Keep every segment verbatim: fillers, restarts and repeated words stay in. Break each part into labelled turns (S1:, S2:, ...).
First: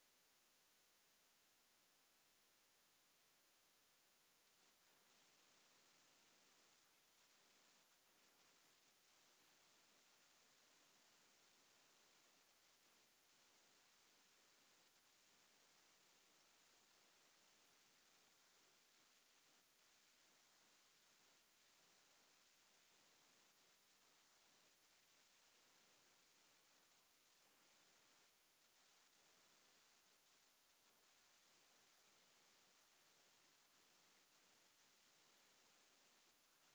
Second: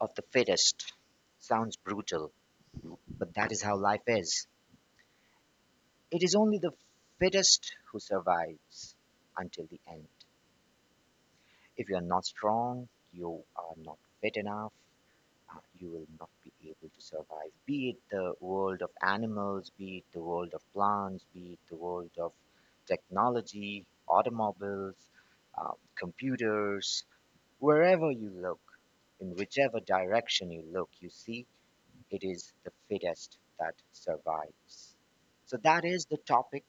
S1: of the fittest sounds brutal, but that is how life is. It is only the fittest who survives until the end. If you are not strong, you are not fit enough, uh, you will not be able to survive. Be it the world of animals, be it the world of plants, be it the world of technology, automobiles, uh, computers, wherever you look, in whichever direction you look, you see it is the fittest that survives. So, that is the topic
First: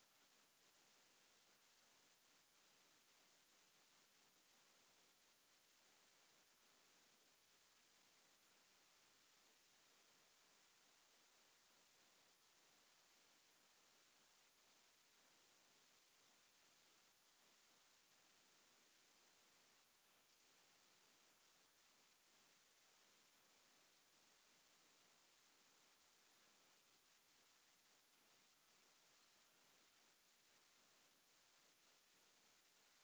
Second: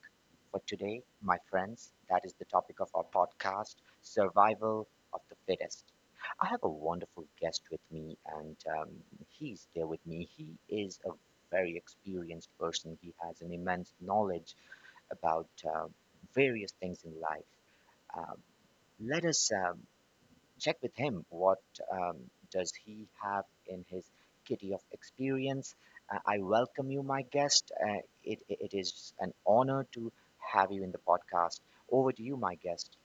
S1: for today, my friends. That is the topic of our podcast Survival of the Fittest. I have a wonderful guest with me, and um, he's there with me. He is a very experienced person, he has an immense knowledge about uh, various things in life. Um let us uh, check with him what um, does he have in his kitty of experience. Uh, I welcome you, my guest. Uh, it, it is an honor to have you in the podcast. Over to you, my guest.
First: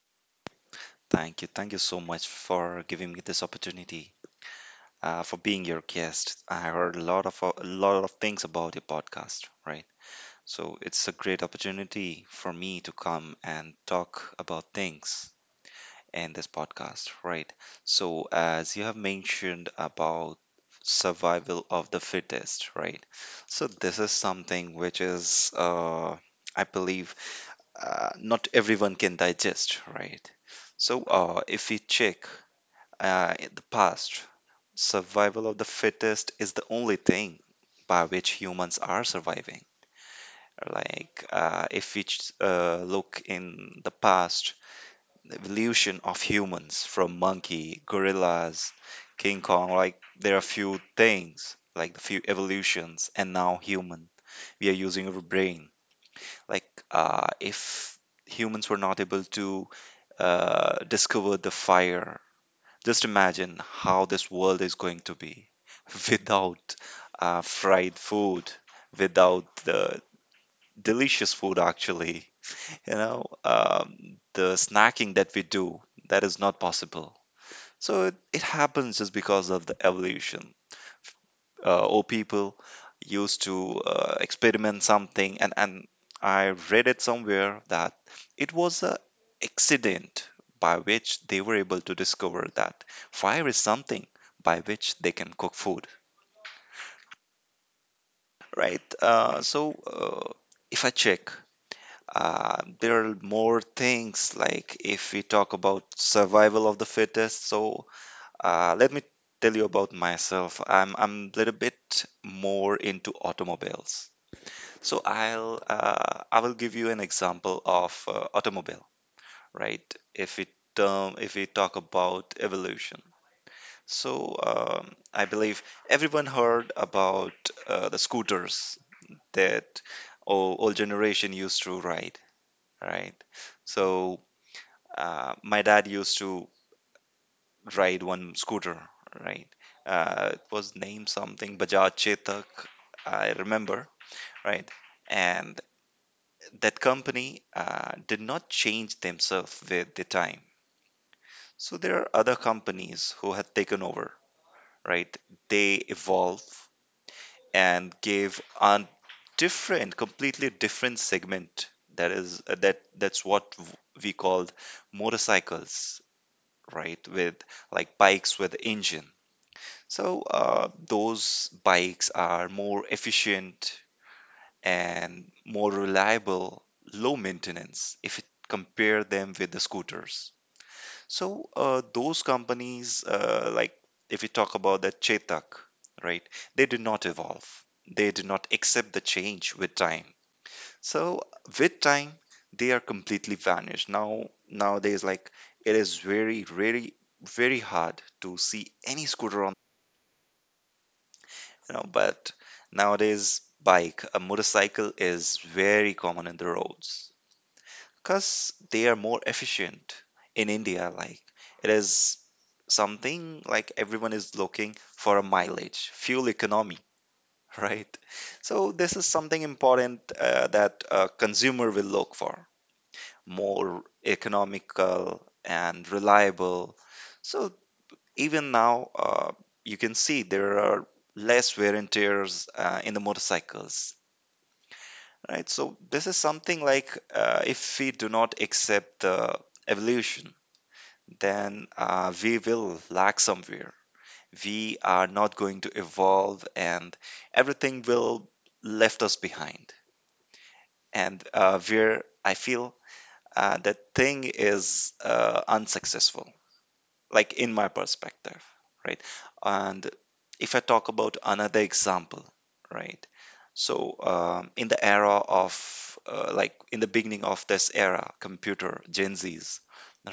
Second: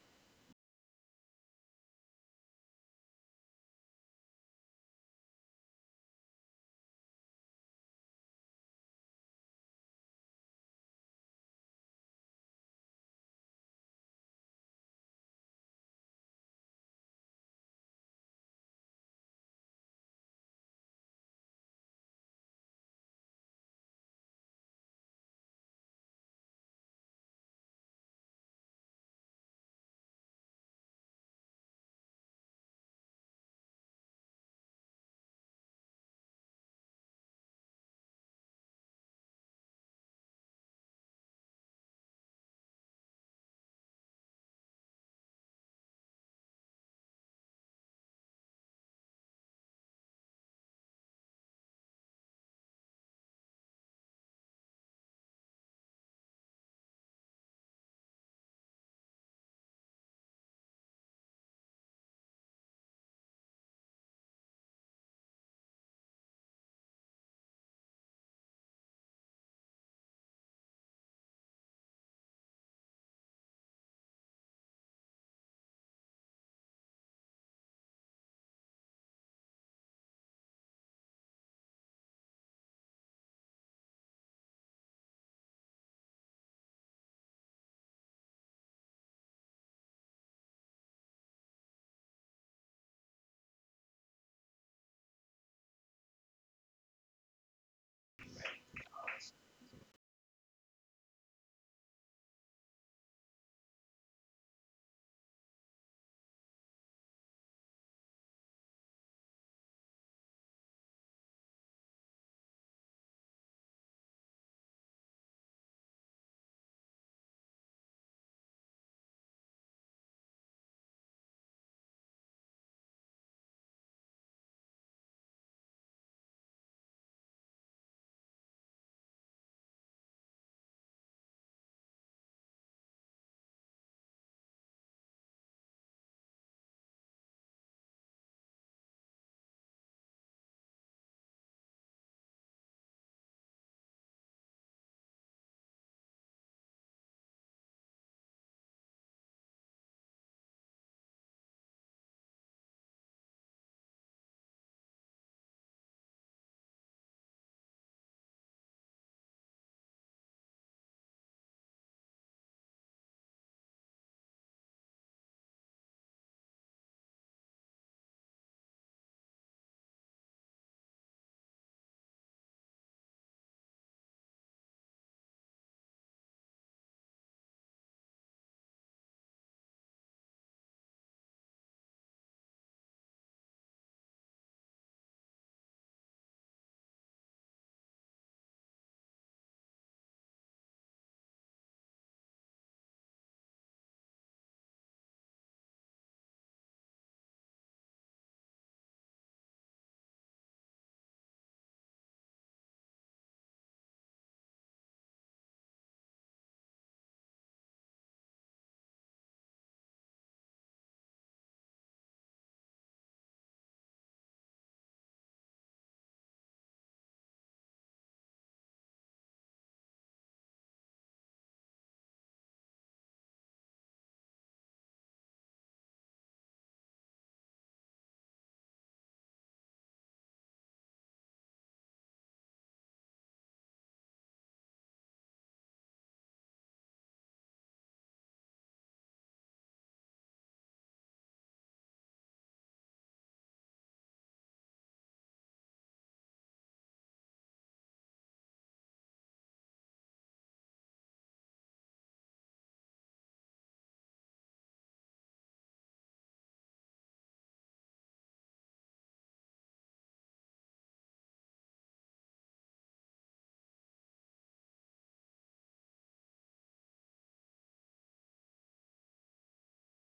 S2: Thank you. Thank you so much for giving me this opportunity, uh, for being your guest. I heard a lot of a lot of things about your podcast, right? So it's a great opportunity for me to come and talk about things in this podcast, right? So as you have mentioned about survival of the fittest, right? So this is something which is, uh, I believe, uh, not everyone can digest, right? So, uh, if we check uh, in the past, survival of the fittest is the only thing by which humans are surviving. Like, uh, if we ch- uh, look in the past, the evolution of humans from monkey, gorillas, King Kong, like, there are few things, like the few evolutions, and now human. We are using our brain. Like, uh, if humans were not able to uh, discover the fire. Just imagine how this world is going to be without uh, fried food, without the delicious food, actually. You know, um, the snacking that we do, that is not possible. So it, it happens just because of the evolution uh, or people used to uh, experiment something, and and I read it somewhere that it was a accident by which they were able to discover that fire is something by which they can cook food, right. Uh, so uh, if I check, uh, there are more things. Like if we talk about survival of the fittest, so uh, let me tell you about myself. I'm i'm a little bit more into automobiles. So I'll uh, I will give you an example of uh, automobile, right? If we term if we talk about evolution. So um, I believe everyone heard about uh, the scooters that o- old generation used to ride, right? So uh, my dad used to ride one scooter, right? Uh, it was named something Bajaj Chetak, I remember, right? And that company uh, did not change themselves with the time. So there are other companies who have taken over, right? They evolve and give a different, completely different segment. That is uh, that that's what w- we called motorcycles, right? With like bikes with engine. So uh, those bikes are more efficient and more reliable, low maintenance if you compare them with the scooters. So uh, those companies, uh, like if you talk about the Chetak, right, they did not evolve. They did not accept the change with time. So with time, they are completely vanished. Now nowadays, like it is very, very, very hard to see any scooter on, you know, but nowadays bike a motorcycle is very common in the roads because they are more efficient in India. Like it is something like everyone is looking for a mileage, fuel economy, right? So this is something important uh, that a consumer will look for, more economical and reliable. So even now, uh, you can see there are less wear and tears uh, in the motorcycles. Right, so this is something like, uh, if we do not accept the evolution, then uh, we will lag somewhere. We are not going to evolve and everything will left us behind. And uh, where I feel uh, that thing is uh, unsuccessful, like in my perspective, right? And if I talk about another example, right? So um, in the era of, uh, like in the beginning of this era, computer, Gen Zs,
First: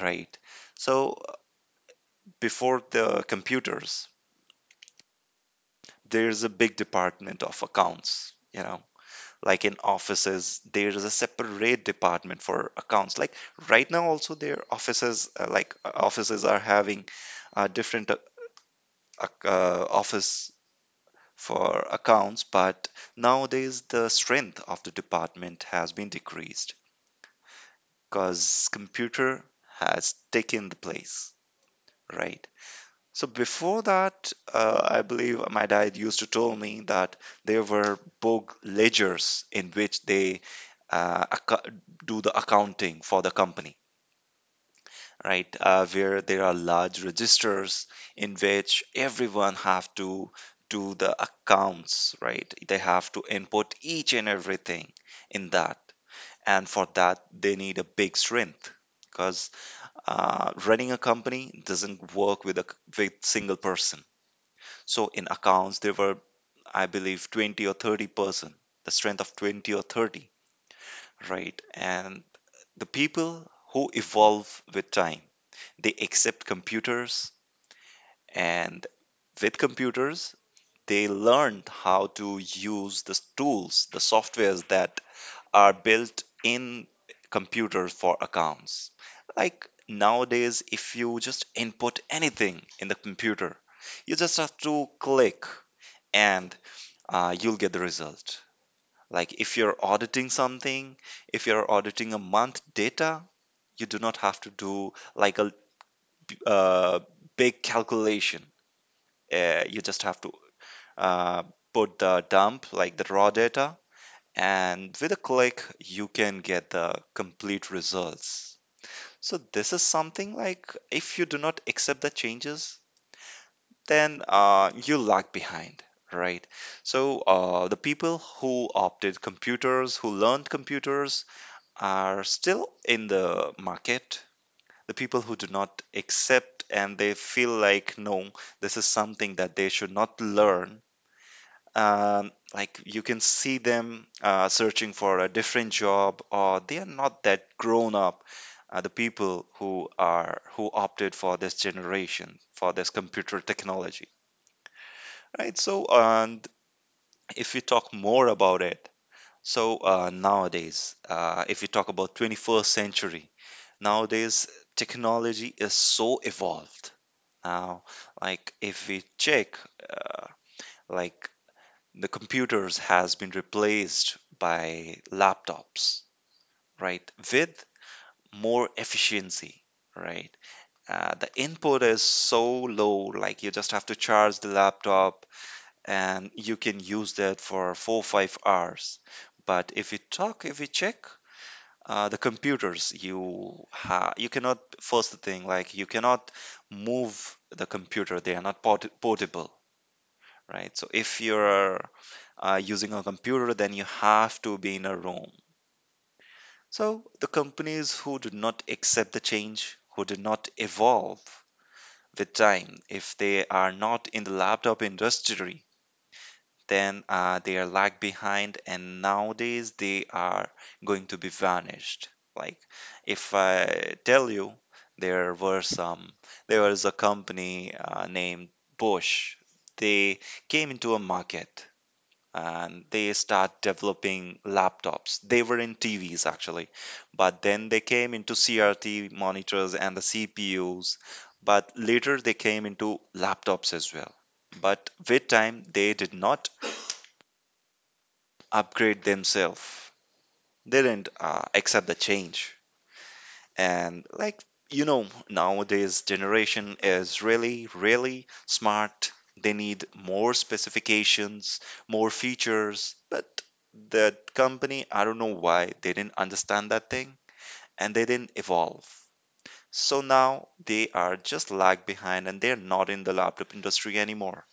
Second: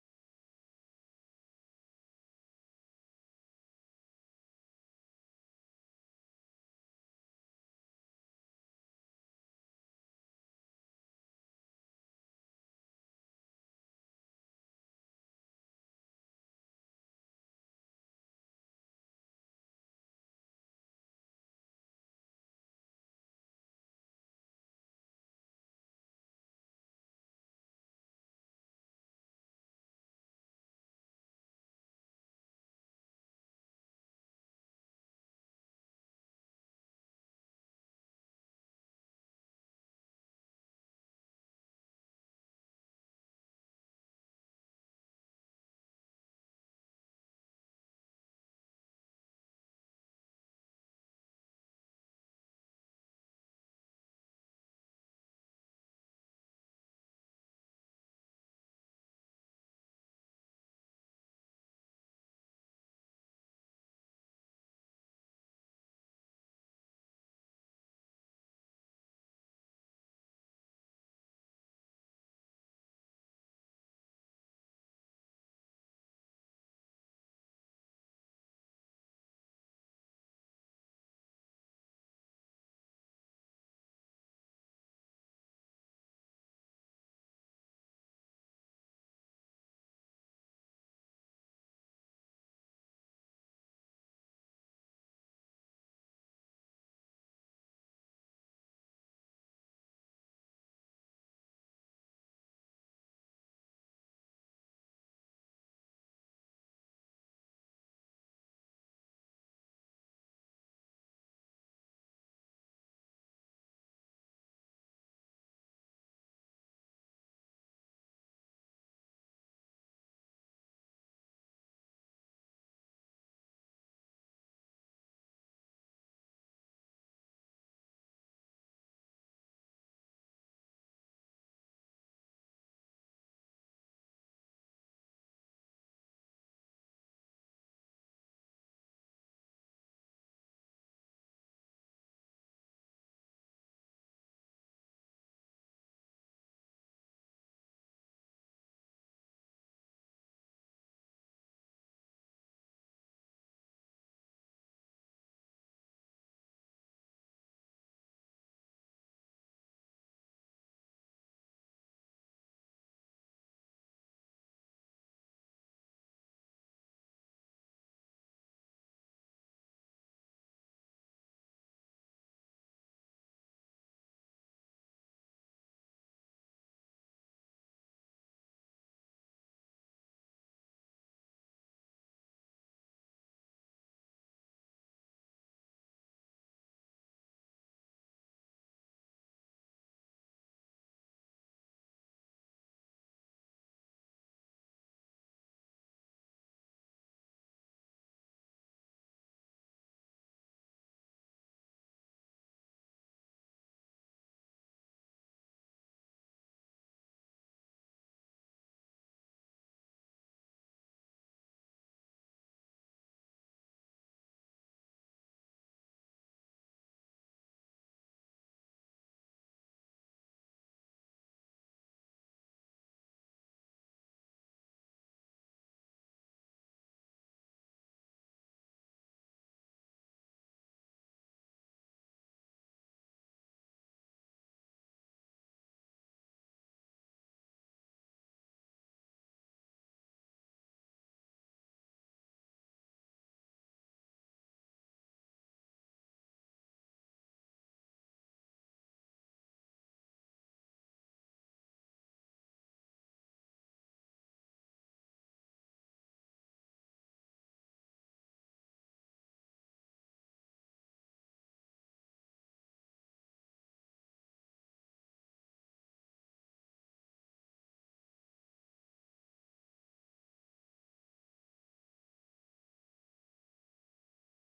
S2: right? So before the computers, there's a big department of accounts, you know. Like in offices, there is a separate department for accounts. Like right now, also their offices, uh, like uh, offices are having uh, different uh, ac- uh, office for accounts, but nowadays the strength of the department has been decreased because computer has taken the place, right? So before that, uh, I believe my dad used to tell me that there were book ledgers in which they uh, acco- do the accounting for the company, right? Uh, where there are large registers in which everyone have to do the accounts, right? They have to input each and everything in that, and for that they need a big strength because uh, running a company doesn't work with a c- with single person. So in accounts, there were, I believe, twenty or thirty person, the strength of twenty or thirty, right? And the people who evolve with time, they accept computers, and with computers, they learned how to use the tools, the softwares that are built in computers for accounts. Like nowadays, if you just input anything in the computer, you just have to click and uh, you'll get the result. Like if you're auditing something, if you're auditing a month data, you do not have to do like a uh, big calculation. Uh, you just have to uh, put the dump, like the raw data, and with a click, you can get the complete results. So this is something like, if you do not accept the changes, then uh, you lag behind, right? So uh, the people who opted computers, who learned computers, are still in the market. The people who do not accept and they feel like, no, this is something that they should not learn. Um, like you can see them uh, searching for a different job, or they are not that grown up. Uh, the people who are who opted for this generation, for this computer technology. Right. So, and if we talk more about it, so uh, nowadays, uh, if we talk about twenty-first century, nowadays technology is so evolved. Now, like if we check, uh, like the computers has been replaced by laptops, right? With more efficiency, right? Uh, the input is so low, like you just have to charge the laptop and you can use that for four or five hours. But if you talk, if you check uh, the computers, you ha you cannot. First thing, like you cannot move the computer. They are not port portable, right? So if you're uh, using a computer, then you have to be in a room. So the companies who do not accept the change, who do not evolve with time, if they are not in the laptop industry, then uh, they are lag behind and nowadays they are going to be vanished. Like if I tell you, there were some there was a company uh, named Bosch. They came into a market and they start developing laptops. They were in TVs actually, but then they came into CRT monitors and the CPUs, but later they came into laptops as well. But with time they did not upgrade themselves. They didn't uh, accept the change. And like, you know, nowadays generation is really really smart. They need more specifications, more features, but the company, I don't know why they didn't understand that thing and they didn't evolve. So now they are just lag behind and they're not in the laptop industry anymore.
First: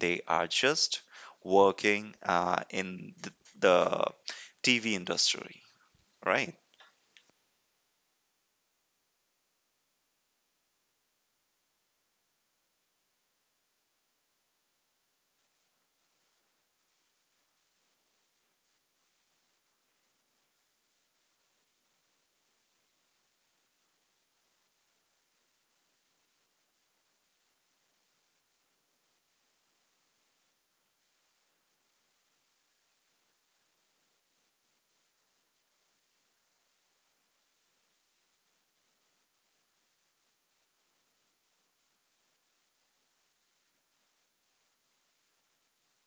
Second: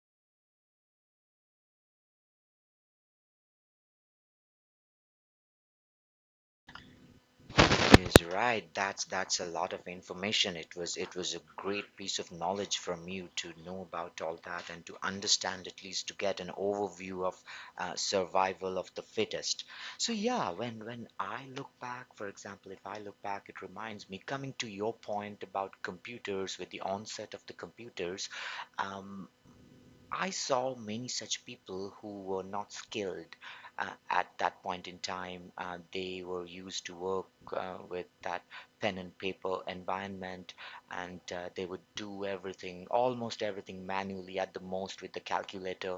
S2: They are just working uh, in the, the T V industry. Right,
S1: Is right. That's that's a lot of information. It was it was a great piece of knowledge from you to know about all that and to understand at least to get an overview of uh, survival of the fittest. So yeah, when when I look back, for example, if I look back, it reminds me coming to your point about computers with the onset of the computers. Um, I saw many such people who were not skilled uh, at that point in time. Uh, they were used to work uh, with that pen and paper environment, and uh, they would do everything, almost everything manually, at the most with the calculator.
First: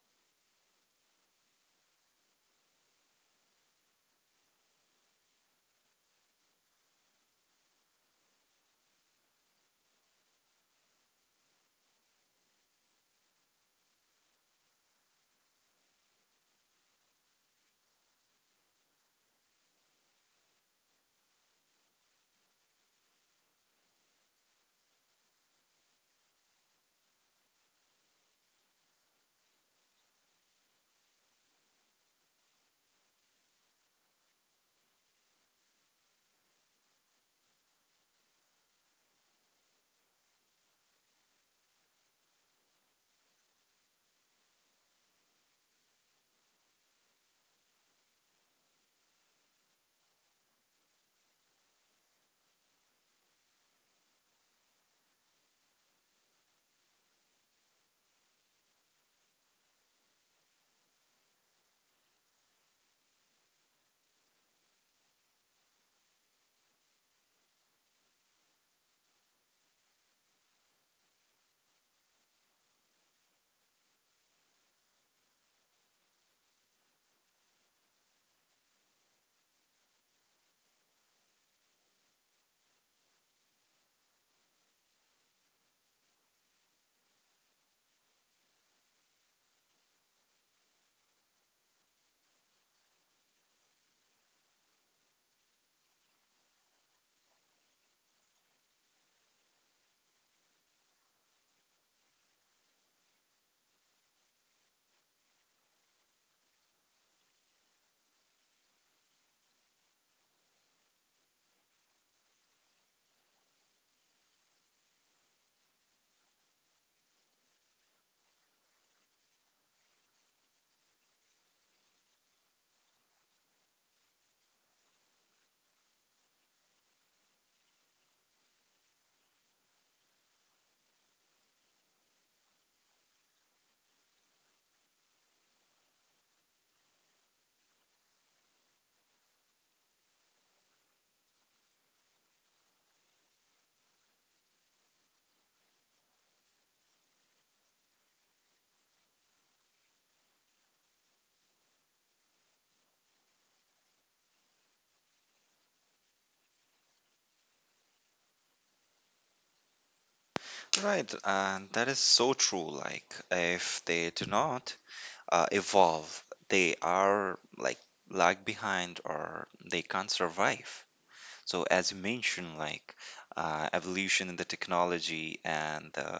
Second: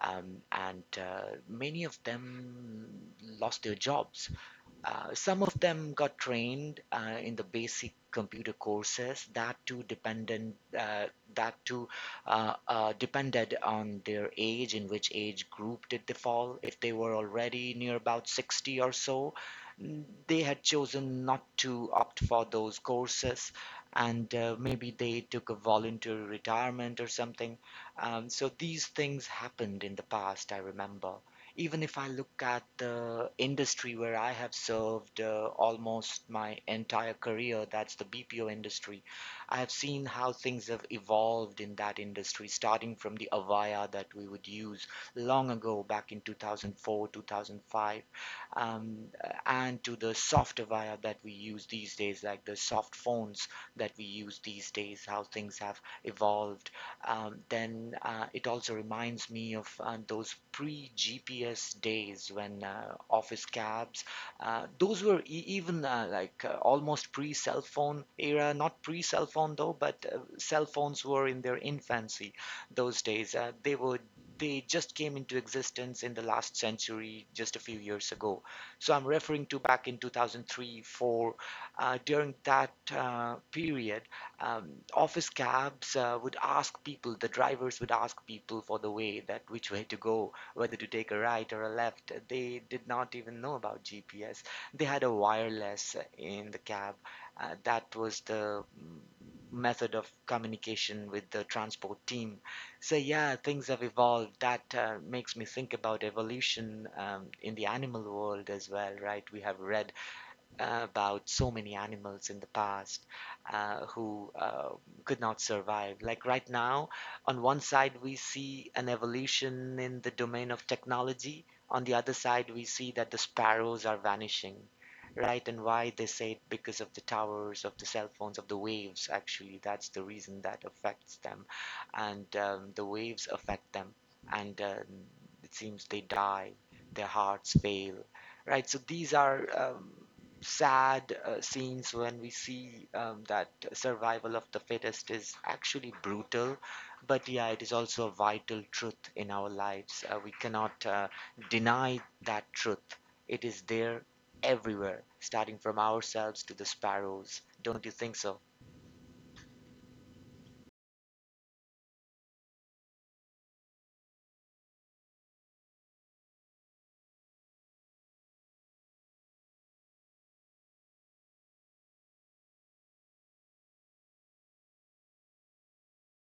S1: Um, and uh, many of them lost their jobs, uh, some of them got trained uh, in the basic computer courses, that too dependent uh, that too uh, uh, depended on their age. In which age group did they fall? If they were already near about sixty or so, n- they had chosen not to opt for those courses, and uh, maybe they took a voluntary retirement or something. Um, so these things happened in the past, I remember. Even if I look at the industry where I have served, uh, almost my entire career, that's the B P O industry, I have seen how things have evolved in that industry, starting from the Avaya that we would use long ago, back in two thousand four, two thousand five, um, and to the soft Avaya that we use these days, like the soft phones that we use these days, how things have evolved. Um, then uh, it also reminds me of uh, those pre-G P S days when uh, office cabs, uh, those were e- even uh, like uh, almost pre-cell phone era, not pre-cell phone though, but uh, cell phones were in their infancy those days. Uh, they were they just came into existence in the last century, just a few years ago. So I'm referring to back in two thousand three, four, uh, during that uh, period. um, Office cabs uh, would ask people, the drivers would ask people for the way, that which way to go, whether to take a right or a left. They did not even know about G P S. They had a wireless in the cab. Uh, that was the mm, method of communication with the transport team. So yeah, things have evolved. That uh, makes me think about evolution um, in the animal world as well, right? We have read about so many animals in the past uh, who uh, could not survive. Like right now, on one side, we see an evolution in the domain of technology; on the other side, we see that the sparrows are vanishing. Right, and why? They say it because of the towers, of the cell phones, of the waves. Actually, that's the reason that affects them, and um, the waves affect them, and um, it seems they die, their hearts fail, right? So these are um, sad uh, scenes when we see um, that survival of the fittest is actually brutal, but yeah, it is also a vital truth in our lives. Uh, we cannot uh, deny that truth. It is there everywhere, starting from ourselves to the sparrows. Don't you think so?
S2: right. And that is so true. Like, if they do not uh, evolve, they are like lag behind or they can't survive. So, as you mentioned, like uh, evolution in the technology and uh,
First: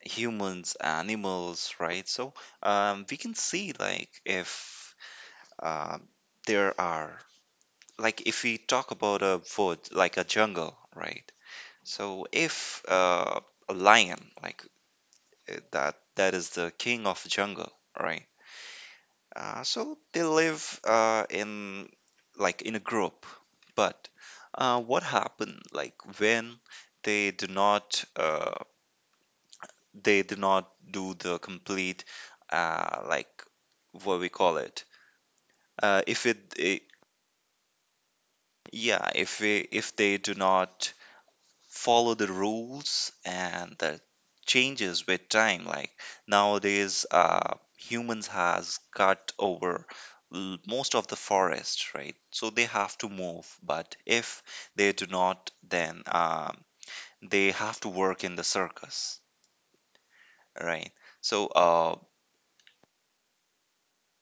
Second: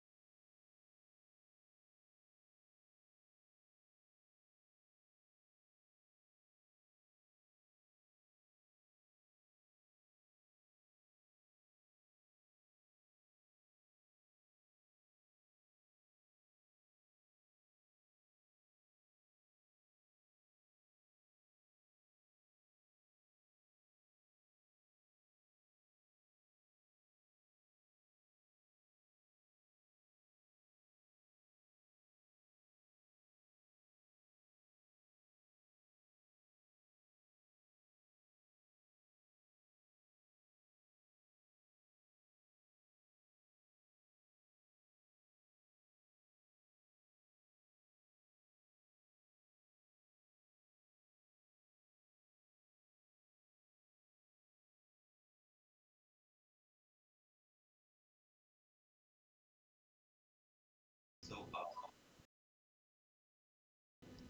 S2: humans, animals, right? So, um, we can see like if uh, there are, like, if we talk about a wood, like a jungle, right? So, if uh, a lion, like uh, that that is the king of the jungle, right? Uh, so they live uh, in like in a group, but uh, what happened like when they do not uh, they do not do the complete uh, like what we call it uh, if it, eh, yeah, if we, if they do not follow the rules, and that changes with time. Like nowadays uh, humans has cut over l- most of the forest, right? So they have to move, but if they do not, then um, they have to work in the circus, right? So uh,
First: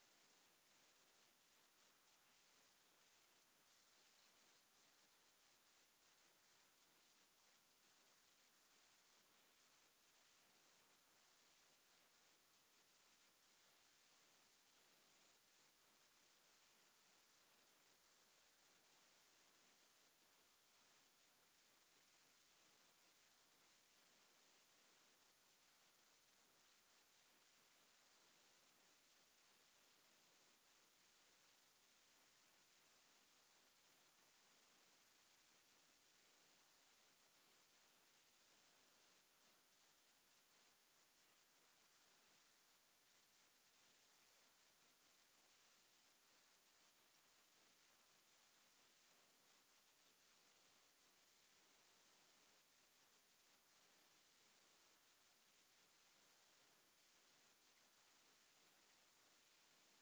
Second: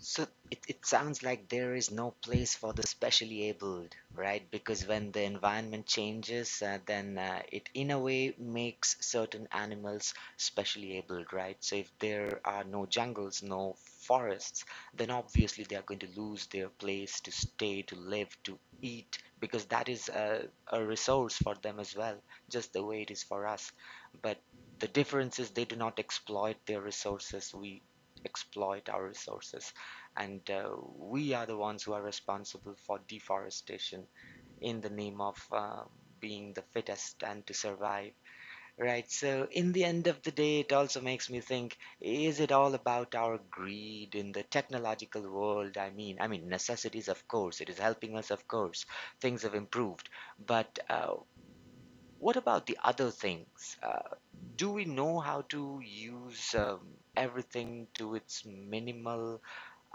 S1: So it, it sounds like there is no place for the specially abled, right? Because when the environment changes, uh, then uh, it in a way makes certain animals specially abled, right? So if there are no jungles, no forests, then obviously they are going to lose their place to stay, to live, to eat, because that is a, a resource for them as well, just the way it is for us. But the difference is they do not exploit their resources. We exploit our resources, and uh, we are the ones who are responsible for deforestation in the name of uh, being the fittest and to survive. Right, so in the end of the day, it also makes me think, is it all about our greed in the technological world? I mean i mean necessities, of course it is helping us, of course things have improved, but uh, what about the other things? Uh, do we know how to use um, everything to its minimal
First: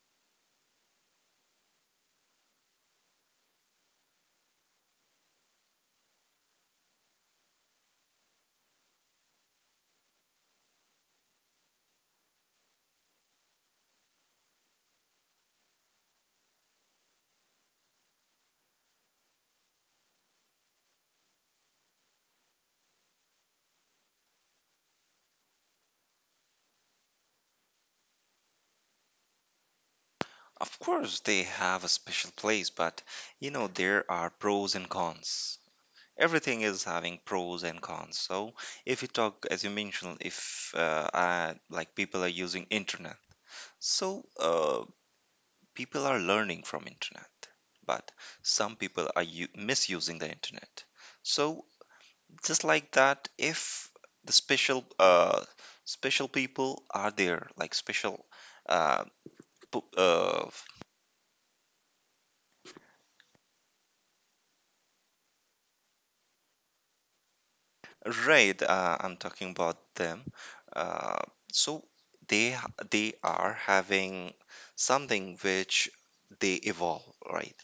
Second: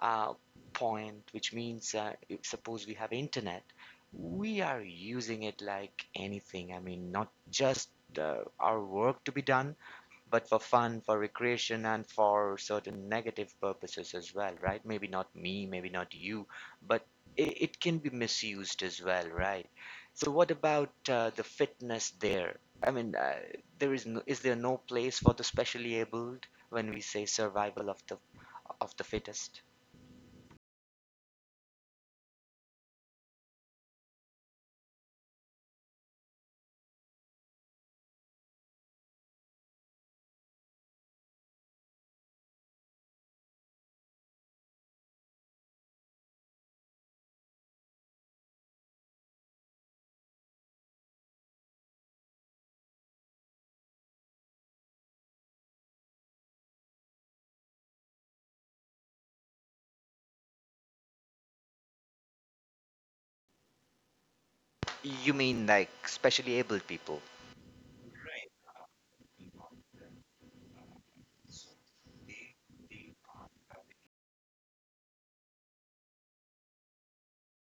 S1: uh, point? Which means uh, if suppose we have internet, we are using it like anything. I mean, not just uh, our work to be done, but for fun, for recreation, and for certain negative purposes as well, right? Maybe not me, maybe not you, but it, it can be misused as well, right? So, what about uh, the fitness there? I mean, uh, there is no, is there no place for the specially abled when we say survival of the of the fittest?
S2: of course they have a special place, but you know there are pros and cons. Everything is having pros and cons. So if you talk, as you mentioned, if uh, I, like people are using internet, so uh, people are learning from internet, but some people are u- misusing the internet. So just like that, if the special uh, special people are there, like special uh, p- uh,
S1: You mean like specially able people?
S2: right, uh, I'm talking about them. Uh, so they ha- they are having something which they evolve, right?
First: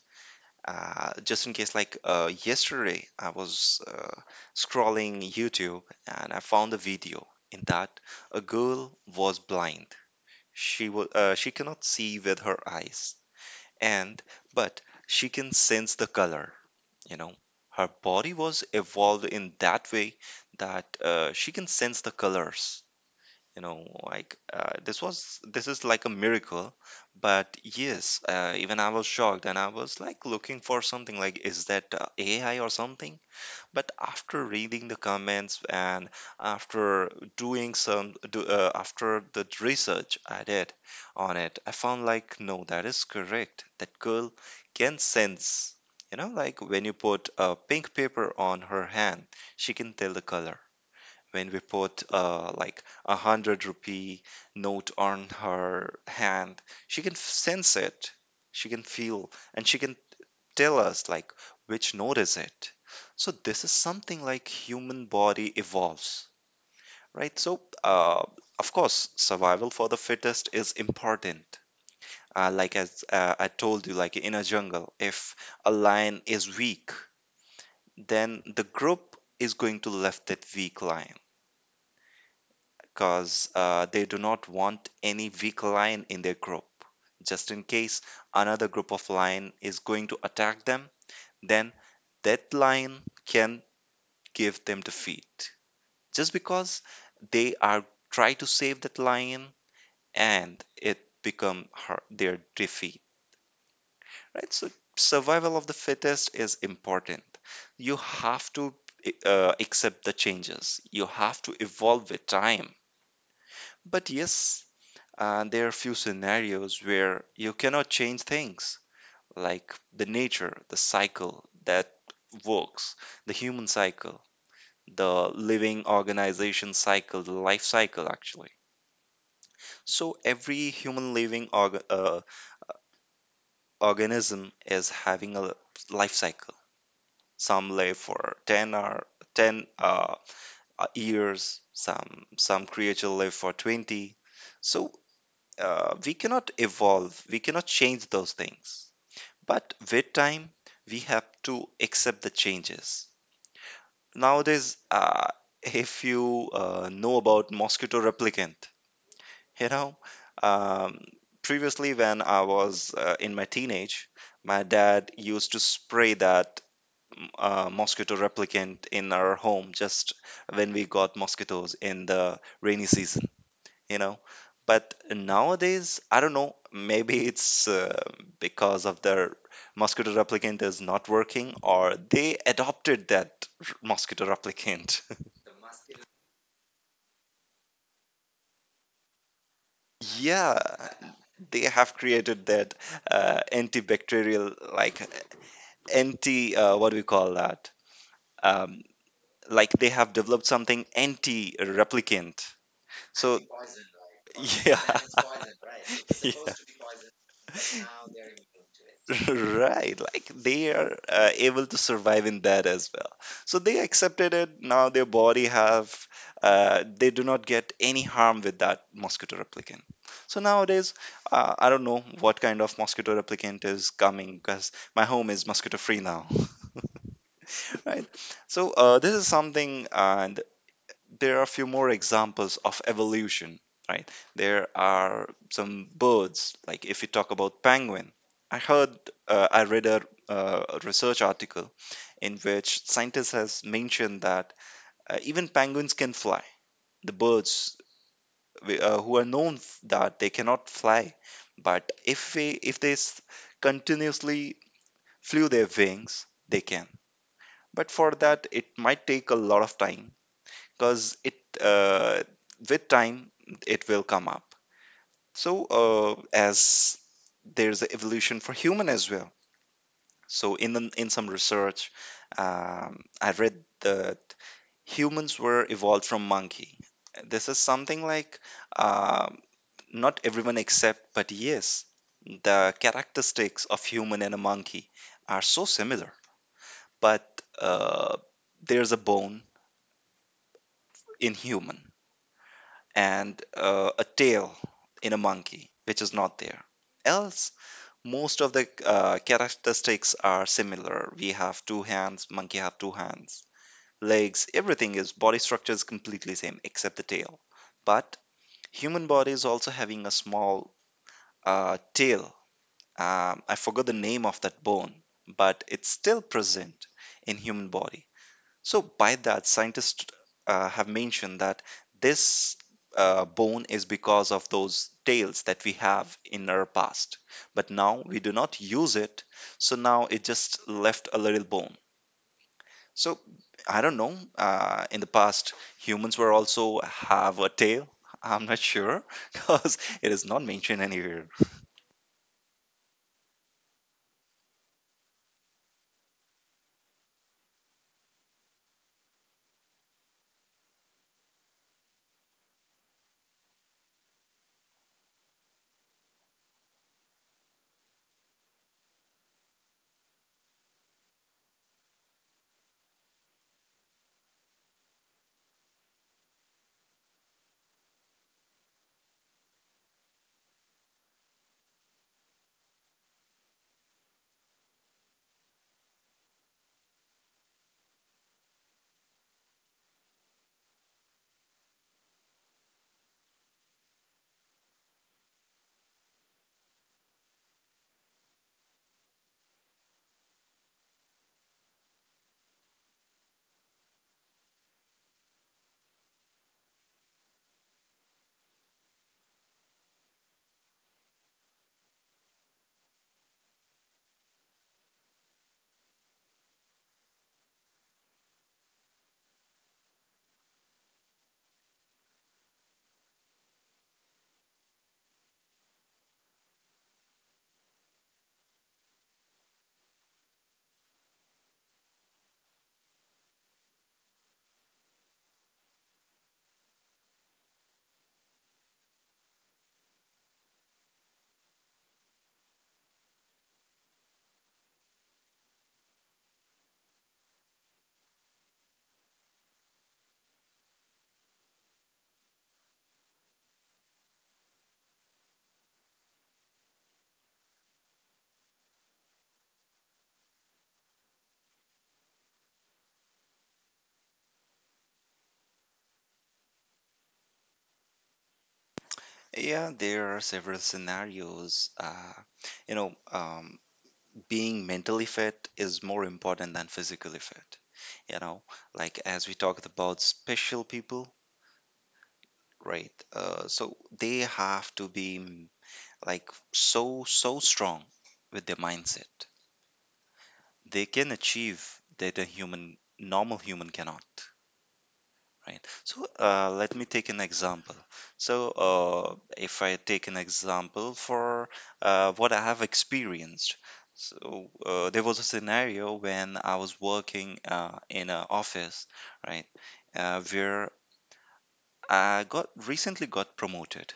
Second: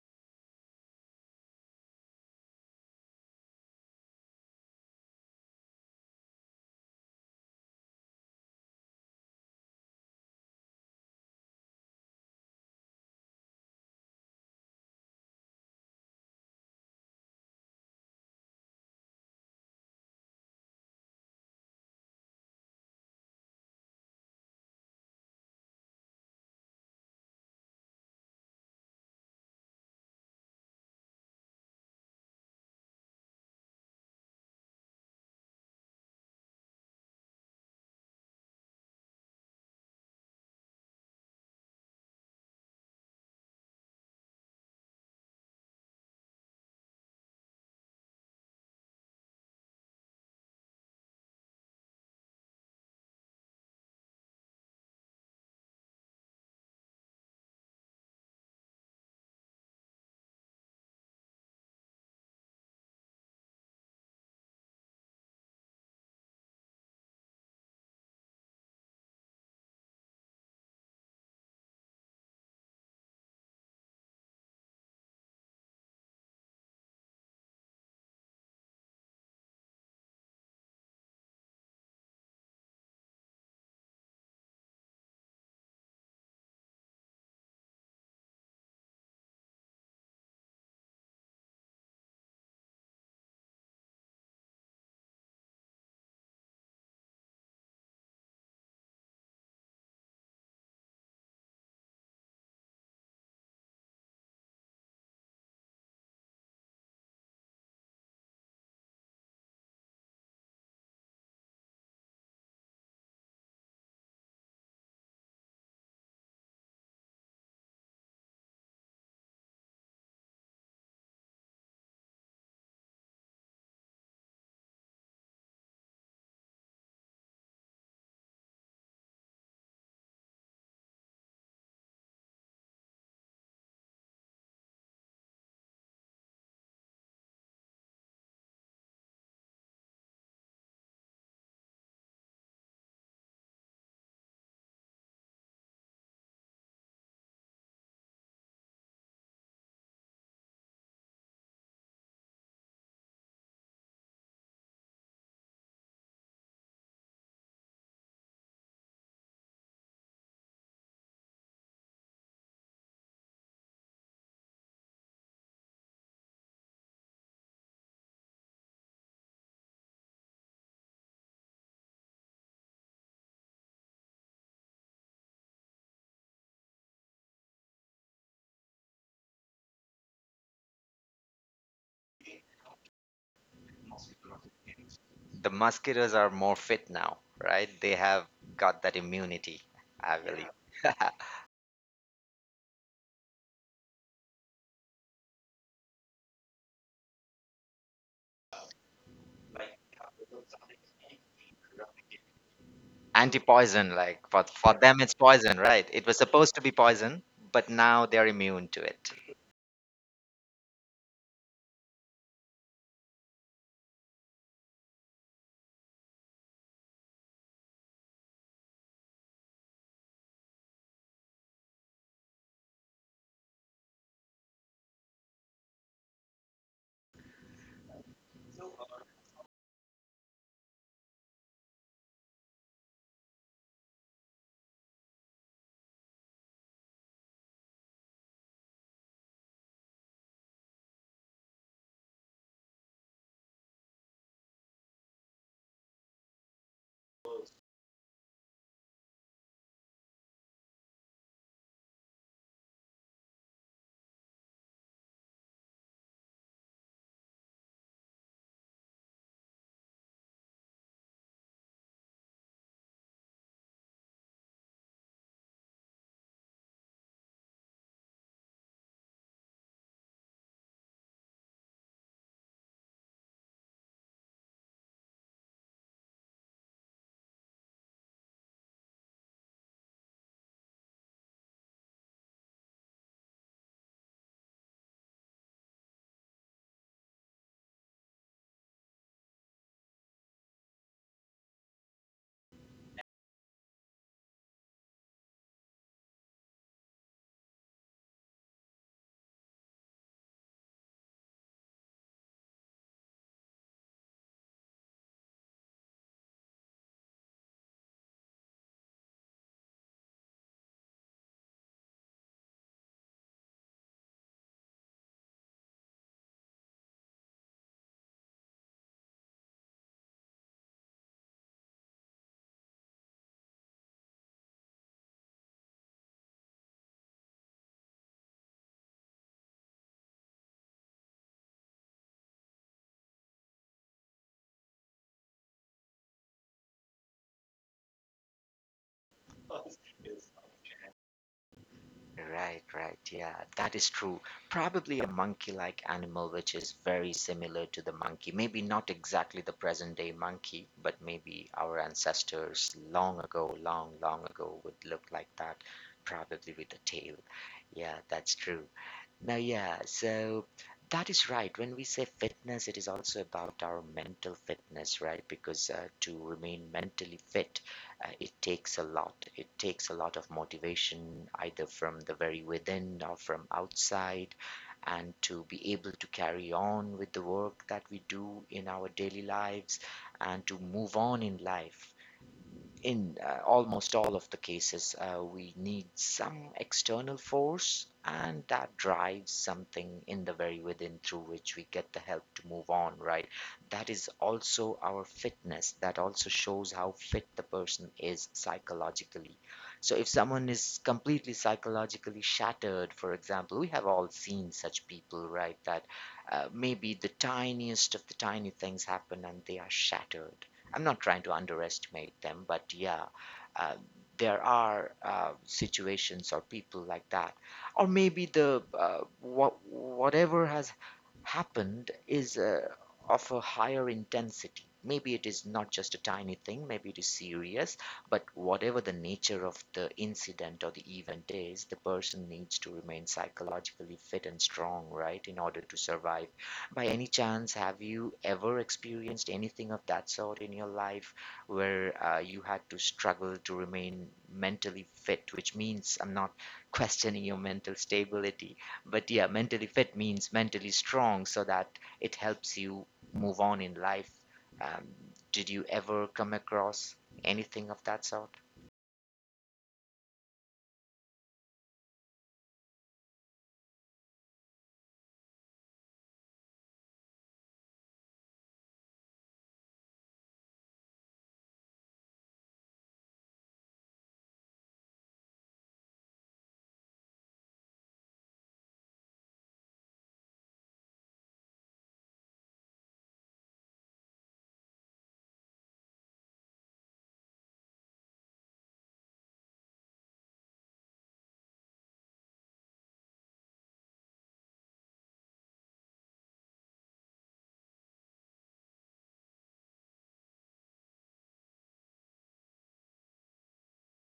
S2: Uh, just in case, like uh, yesterday, I was uh, scrolling YouTube and I found a video. In that, a girl was blind. She was uh, she cannot see with her eyes, and but she can sense the color. you know Her body was evolved in that way that uh, she can sense the colors. you know like uh, this was this is like a miracle. But yes, uh, even I was shocked, and I was like looking for something like, is that uh, A I or something? But after reading the comments, and after doing some do, uh, after the research I did on it, I found like, no, that is correct, that girl can sense. You know like, when you put a pink paper on her hand, she can tell the color. When we put uh, like a hundred rupee note on her hand, she can f- sense it. She can feel, and she can tell us like which node is it. So this is something like human body evolves, right? So uh, of course survival for the fittest is important. Uh, like, as uh, I told you, like in a jungle, if a lion is weak, then the group is going to left that weak lion, because uh, they do not want any weak lion in their group. Just in case another group of lion is going to attack them, then that lion can give them defeat. Just because they are try to save that lion, and it become her, their defeat, right? So survival of the fittest is important. You have to uh, accept the changes, you have to evolve with time. But yes, uh, there are few scenarios where you cannot change things, like the nature, the cycle that works, the human cycle, the living organization cycle, the life cycle actually. So every human living org- uh, organism is having a life cycle. Some live for ten or ten uh, uh, years, some some creature live for twenty. So uh, we cannot evolve, we cannot change those things. But with time, we have to accept the changes. Nowadays, uh, if you uh, know about mosquito replicant. You know, um, Previously when I was uh, in my teenage, my dad used to spray that mm, uh, mosquito replicant in our home just when we got mosquitoes in the rainy season, you know. But nowadays, I don't know, maybe it's uh, because of their mosquito replicant is not working, or they adopted that r- mosquito replicant.
S1: The musketeers are more fit now, right? They have got that immunity, I believe.
S2: Yeah, they have created that uh, antibacterial, like anti, uh, what do we call that? Um, like, they have developed something anti-replicant. So
S1: Anti-poison, like for for
S2: yeah,
S1: them it's poison, right? It was
S2: yeah,
S1: supposed to be poison, but now they're immune to it.
S2: right, like they are uh, able to survive in that as well. So they accepted it. Now their body have, uh, they do not get any harm with that mosquito replicant. So nowadays, uh, I don't know what kind of mosquito replicant is coming, because my home is mosquito free now. Right. So uh, this is something, uh, there are a few more examples of evolution, right? There are some birds, like if you talk about penguin. I heard, uh, I read a, uh, research article in which scientists has mentioned that uh, even penguins can fly. The birds wi- uh, who are known f- that they cannot fly, but if we, if they s- continuously flew their wings, they can. But for that, it might take a lot of time, because it uh, with time it will come up. So uh, as there's an evolution for human as well, so in the, in some research, um, I read that humans were evolved from monkey. This is something like, um not everyone accept, but yes, the characteristics of human and a monkey are so similar. But uh, there's a bone in human, and uh, a tail in a monkey, which is not there. Else, most of the uh, characteristics are similar. We have two hands, monkey have two hands, legs, everything is body structure is completely same except the tail. But human body is also having a small uh, tail. Um, I forgot the name of that bone, but it's still present in human body. So, by that, scientists uh, have mentioned that this uh, bone is because of those tails that we have in our past. But now we do not use it, so now it just left a little bone. So, I don't know. Uh, in the past, humans were also have a tail. I'm not sure because it is not mentioned anywhere.
S1: Right, right. Yeah, that is true. Probably a monkey-like animal which is very similar to the monkey. Maybe not exactly the present-day monkey, but maybe our ancestors long ago, long, long ago would look like that, probably with a tail. Yeah, that's true. Now, yeah, so that is right. When we say fitness, it is also about our mental fitness, right? Because uh, to remain mentally fit, uh, it takes a lot. It takes a lot of motivation, either from the very within or from outside, and to be able to carry on with the work that we do in our daily lives and to move on in life, in uh, almost all of the cases, uh, we need some external force, and that drives something in the very within through which we get the help to move on, right? That is also our fitness. That also shows how fit the person is psychologically. So, if someone is completely psychologically shattered, for example, we have all seen such people, right? That uh, maybe the tiniest of the tiny things happen and they are shattered. I'm not trying to underestimate them, but yeah, uh, there are uh, situations or people like that, or maybe the uh, what whatever has happened is uh, of a higher intensity. Maybe it is not just a tiny thing, maybe it is serious, but whatever the nature of the incident or the event is, the person needs to remain psychologically fit and strong, right, in order to survive. By any chance, have you ever experienced anything of that sort in your life where uh, you had to struggle to remain mentally fit? Which means I'm not questioning your mental stability, but yeah, mentally fit means mentally strong, so that it helps you move on in life. Um, did you ever come across anything of that sort?
S2: Yeah, there are several scenarios. Uh, you know, um, being mentally fit is more important than physically fit. you know like, as we talked about special people, right? Uh, so they have to be mm, like so so strong with their mindset, they can achieve that a human normal human cannot, right? So uh, let me take an example. So uh, if I take an example for uh, what I have experienced. So uh, there was a scenario when I was working uh, in an office, right, uh, where I got recently got promoted,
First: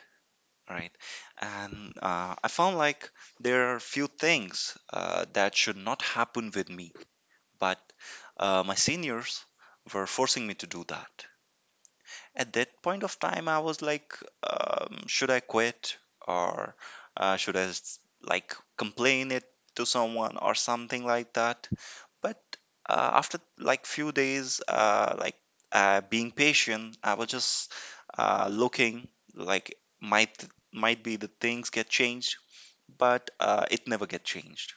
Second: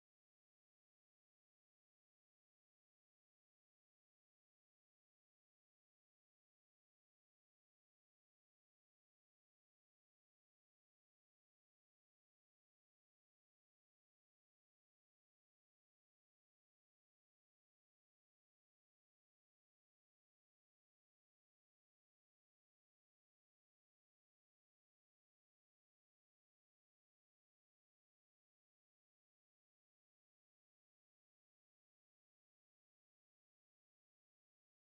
S2: right? And uh, I found like, there are few things uh, that should not happen with me, but uh, my seniors were forcing me to do that. At that point of time, I was like, um, should I quit, or uh, should I s- like complain it to someone or something like that? But uh, after like few days, uh, like uh, being patient, I was just uh, looking like might might be the things get changed, but uh, it never get changed.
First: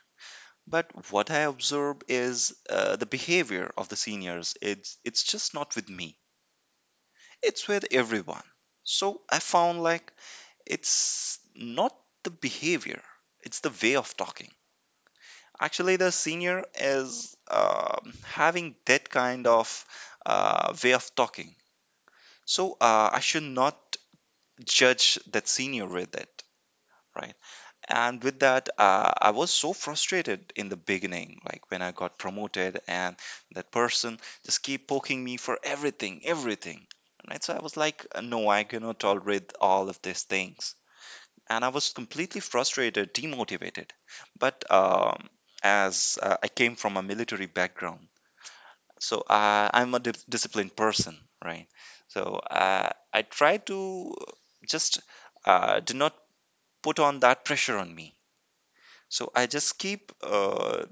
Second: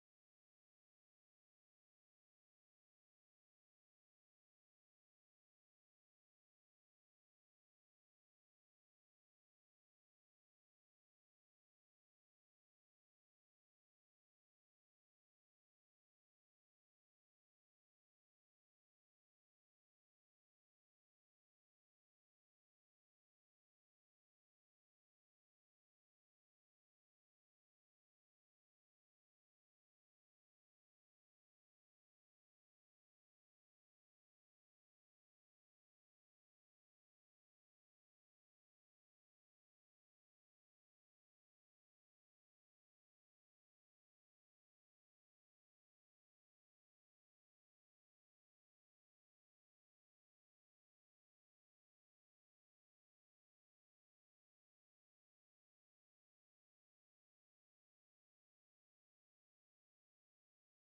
S2: But what I observe is uh, the behavior of the seniors. It's it's just not with me, it's with everyone. So I found like, it's not the behavior, it's the way of talking. Actually, the senior is um having that kind of uh, way of talking. So uh, I should not judge that senior with it, right? And with that, uh, I was so frustrated in the beginning, like when I got promoted, and that person just keep poking me for everything, everything. Right? So I was like, no, I cannot tolerate all of these things, and I was completely frustrated, demotivated. But um, as uh, I came from a military background, so uh, I'm a di- disciplined person, right? So uh, I try to just uh, do not put on that pressure on me. So I just keep uh,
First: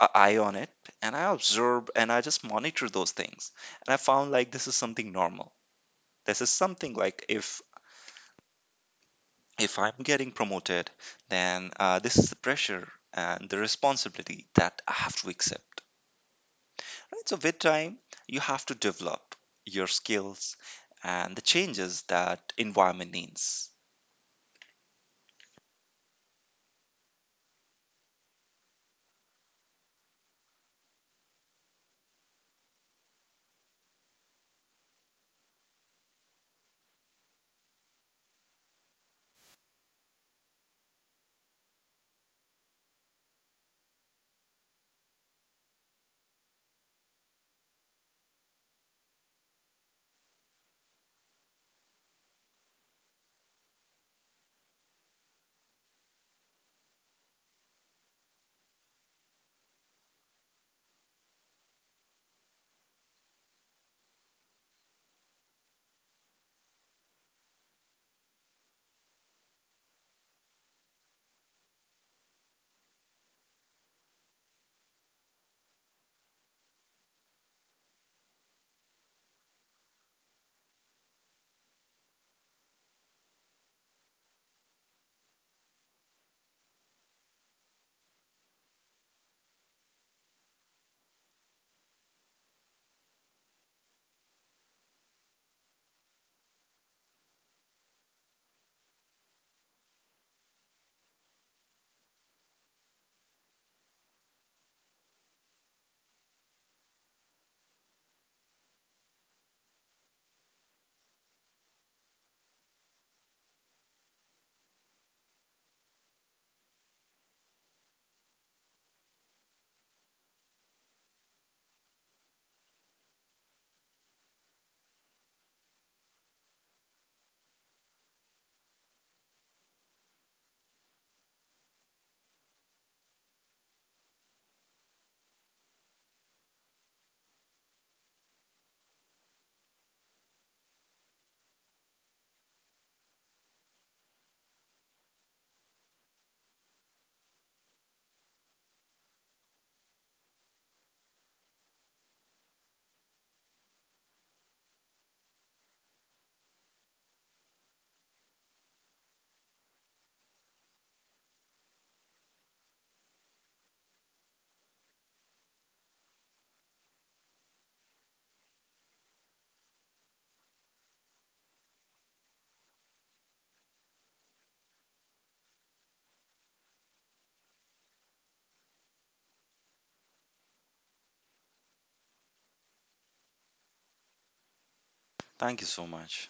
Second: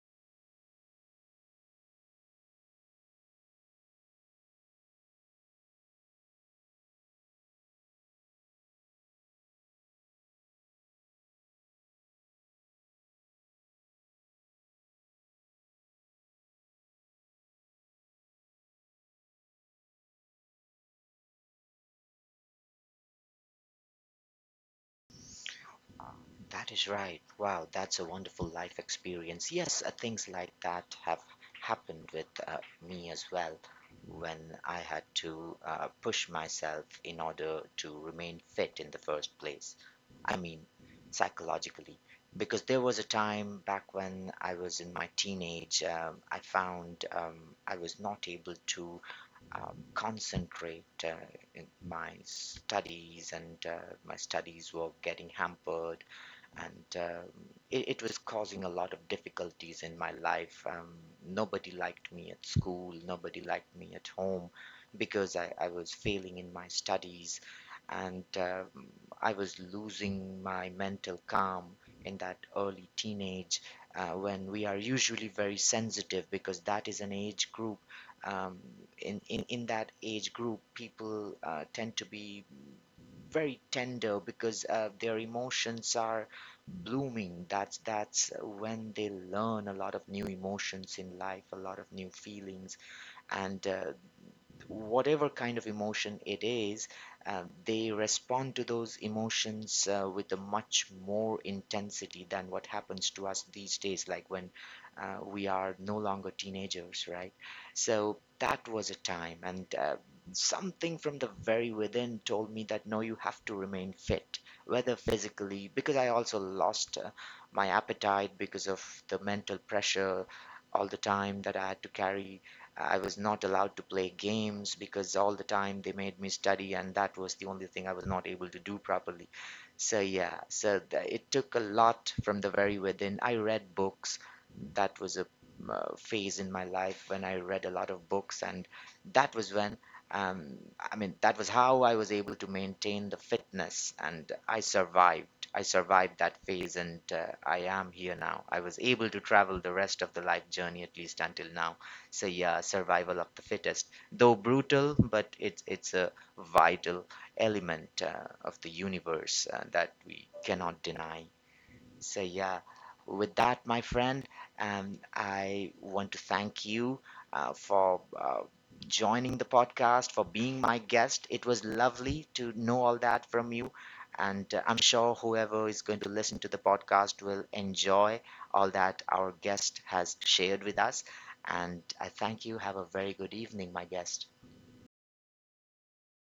S2: an eye on it, and I observe, and I just monitor those things. And I found like, this is something normal. This is something like, if if I'm getting promoted, then uh, this is the pressure and the responsibility that I have to accept. Right? So, with time, you have to develop your skills and the changes that environment needs.
S1: That is right. Wow, that's a wonderful life experience. Yes, uh, things like that have happened with uh, me as well, when I had to uh, push myself in order to remain fit in the first place. I mean, psychologically. Because there was a time back when I was in my teenage, um, I found um, I was not able to um, concentrate uh, in my studies, and uh, my studies were getting hampered, and um, it, it was causing a lot of difficulties in my life. Um, nobody liked me at school, nobody liked me at home because I, I was failing in my studies, and um, I was losing my mental calm in that early teenage uh, when we are usually very sensitive, because that is an age group. Um, in, in, in that age group, people uh, tend to be very tender, because uh, their emotions are blooming. That's that's when they learn a lot of new emotions in life, a lot of new feelings, and uh, whatever kind of emotion it is, uh, they respond to those emotions uh, with a much more intensity than what happens to us these days, like when uh, we are no longer teenagers, right? So that was a time, and uh, something from the very within told me that no, you have to remain fit, whether physically, because I also lost uh, my appetite because of the mental pressure all the time that I had to carry. I was not allowed to play games because all the time they made me study, and that was the only thing I was not able to do properly. So, yeah, so th- it took a lot from the very within. I read books. That was a uh, phase in my life when I read a lot of books, and that was when, um, I mean, that was how I was able to maintain the fitness, and I survived. I survived that phase, and uh, I am here now. I was able to travel the rest of the life journey, at least until now. So yeah, survival of the fittest, though brutal, but it's it's a vital element uh, of the universe uh, that we cannot deny. So yeah, with that, my friend, um, I want to thank you uh, for uh, joining the podcast, for being my guest. It was lovely to know all that from you, and uh, I'm sure whoever is going to listen to the podcast will enjoy all that our guest has shared with us. And I thank you. Have a very good evening, my guest.
S2: Thank you so much.